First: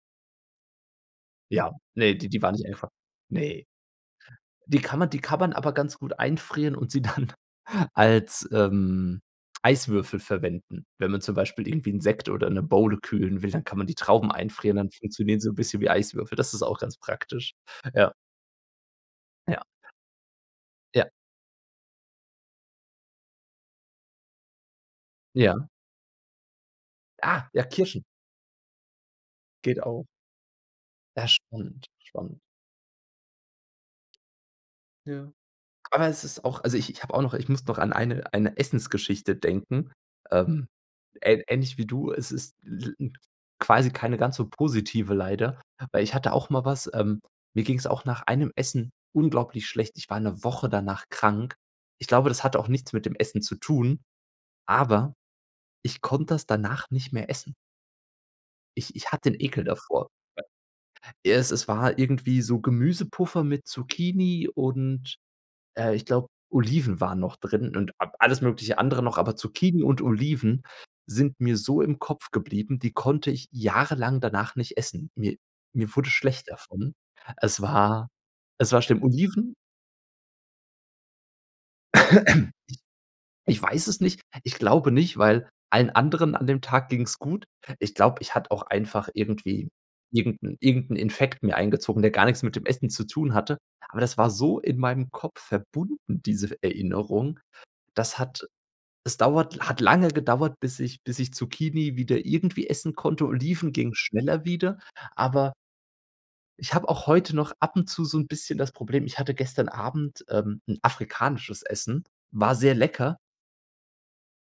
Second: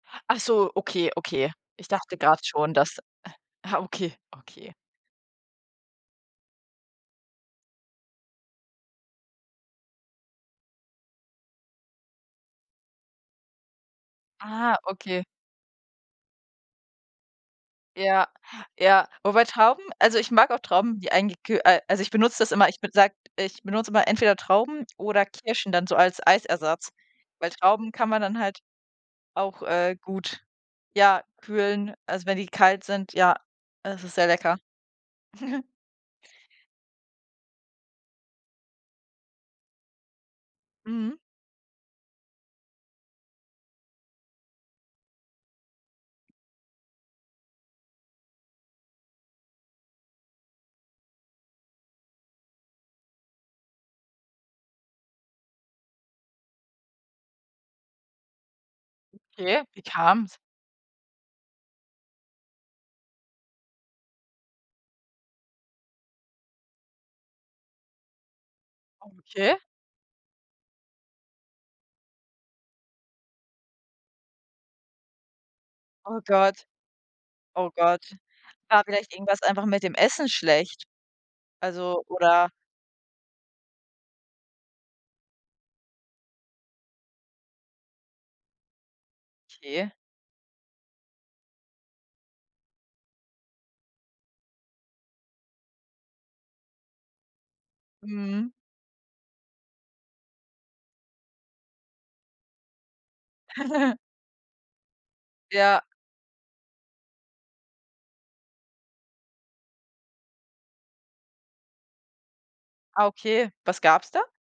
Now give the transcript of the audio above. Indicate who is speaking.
Speaker 1: Ach so, okay, okay.
Speaker 2: Ja.
Speaker 1: Ich
Speaker 2: Ne,
Speaker 1: dachte
Speaker 2: die die
Speaker 1: grad
Speaker 2: waren nicht
Speaker 1: schon,
Speaker 2: einfach,
Speaker 1: dass, äh
Speaker 2: ne.
Speaker 1: ah, okay, okay.
Speaker 2: Die kann man die kann man aber ganz gut einfrieren und sie dann als, ähm, Eiswürfel verwenden. Wenn man zum Beispiel irgendwie 'n Sekt oder 'ne Bowle kühlen will, dann kann man die Trauben einfrieren,
Speaker 1: Ah,
Speaker 2: dann
Speaker 1: okay.
Speaker 2: funktionieren sie 'n bisschen wie Eiswürfel. Das ist auch ganz praktisch. Ja.
Speaker 1: Ja, ja. Wobei
Speaker 2: Ja.
Speaker 1: Trauben also, ich mag auch Trauben,
Speaker 2: Ja.
Speaker 1: die eingeküh äh, also, ich benutze das immer. Ich bin sag ich benutze immer entweder Trauben oder
Speaker 2: Ja.
Speaker 1: Kirschen dann so als Eisersatz, weil
Speaker 2: Ah, ja,
Speaker 1: Trauben
Speaker 2: Kirschen.
Speaker 1: kann man dann halt auch,
Speaker 2: Geht
Speaker 1: äh,
Speaker 2: auch.
Speaker 1: gut, ja,
Speaker 2: Ja, spannend,
Speaker 1: kühlen, also, wenn
Speaker 2: spannend.
Speaker 1: die kalt sind. Ja, es ist sehr lecker.
Speaker 2: Ja. Aber es ist auch also, ich ich habe auch noch ich muss noch an eine eine Essensgeschichte denken, ähm,
Speaker 1: Mhm.
Speaker 2: ähn ähnlich wie du. Es ist [unintelligible] quasi keine ganz so positive leider, weil ich hatte auch mal was, ähm, mir ging's auch nach einem Essen unglaublich schlecht. Ich war 'ne Woche danach krank. Ich glaube, das hatte auch nichts mit dem Essen zu tun, aber ich konnte das danach nicht mehr essen. Ich ich hatte 'n Ekel
Speaker 1: Okay, wie
Speaker 2: davor.
Speaker 1: kam's?
Speaker 2: W ja, es es war irgendwie so Gemüsepuffer mit Zucchini und, äh, ich glaube, Oliven waren noch drin und a alles mögliche andere noch. Aber
Speaker 1: Okay.
Speaker 2: Zucchini und Oliven sind mir so im Kopf geblieben, die konnte ich jahrelang danach nicht essen. Mir mir wurde
Speaker 1: Oh
Speaker 2: schlecht
Speaker 1: Gott.
Speaker 2: davon. Es
Speaker 1: Oh Gott.
Speaker 2: war es war
Speaker 1: War
Speaker 2: schlimm.
Speaker 1: vielleicht irgendwas
Speaker 2: Oliven
Speaker 1: einfach mit dem Essen schlecht? Also, oder
Speaker 2: Ich weiß es nicht. Ich glaube nicht, weil allen anderen an dem Tag ging's gut. Ich glaube, ich hatte auch einfach irgendwie
Speaker 1: Okay.
Speaker 2: irgend 'n irgend 'n Infekt mir eingezogen, der gar nix mit dem Essen zu tun hatte. Aber das war so in meinem Kopf verbunden, diese F Erinnerung. Das hat
Speaker 1: Mhm.
Speaker 2: es dauert la hat lange gedauert, bis ich bis ich Zucchini wieder irgendwie essen konnte. Oliven ging schneller wieder, aber
Speaker 1: Ja.
Speaker 2: ich habe auch heute noch ab und zu so 'n bisschen das Problem ich hatte gestern Abend, ähm, 'n afrikanisches Essen, war sehr
Speaker 1: Ah,
Speaker 2: lecker.
Speaker 1: okay. Was gab's da?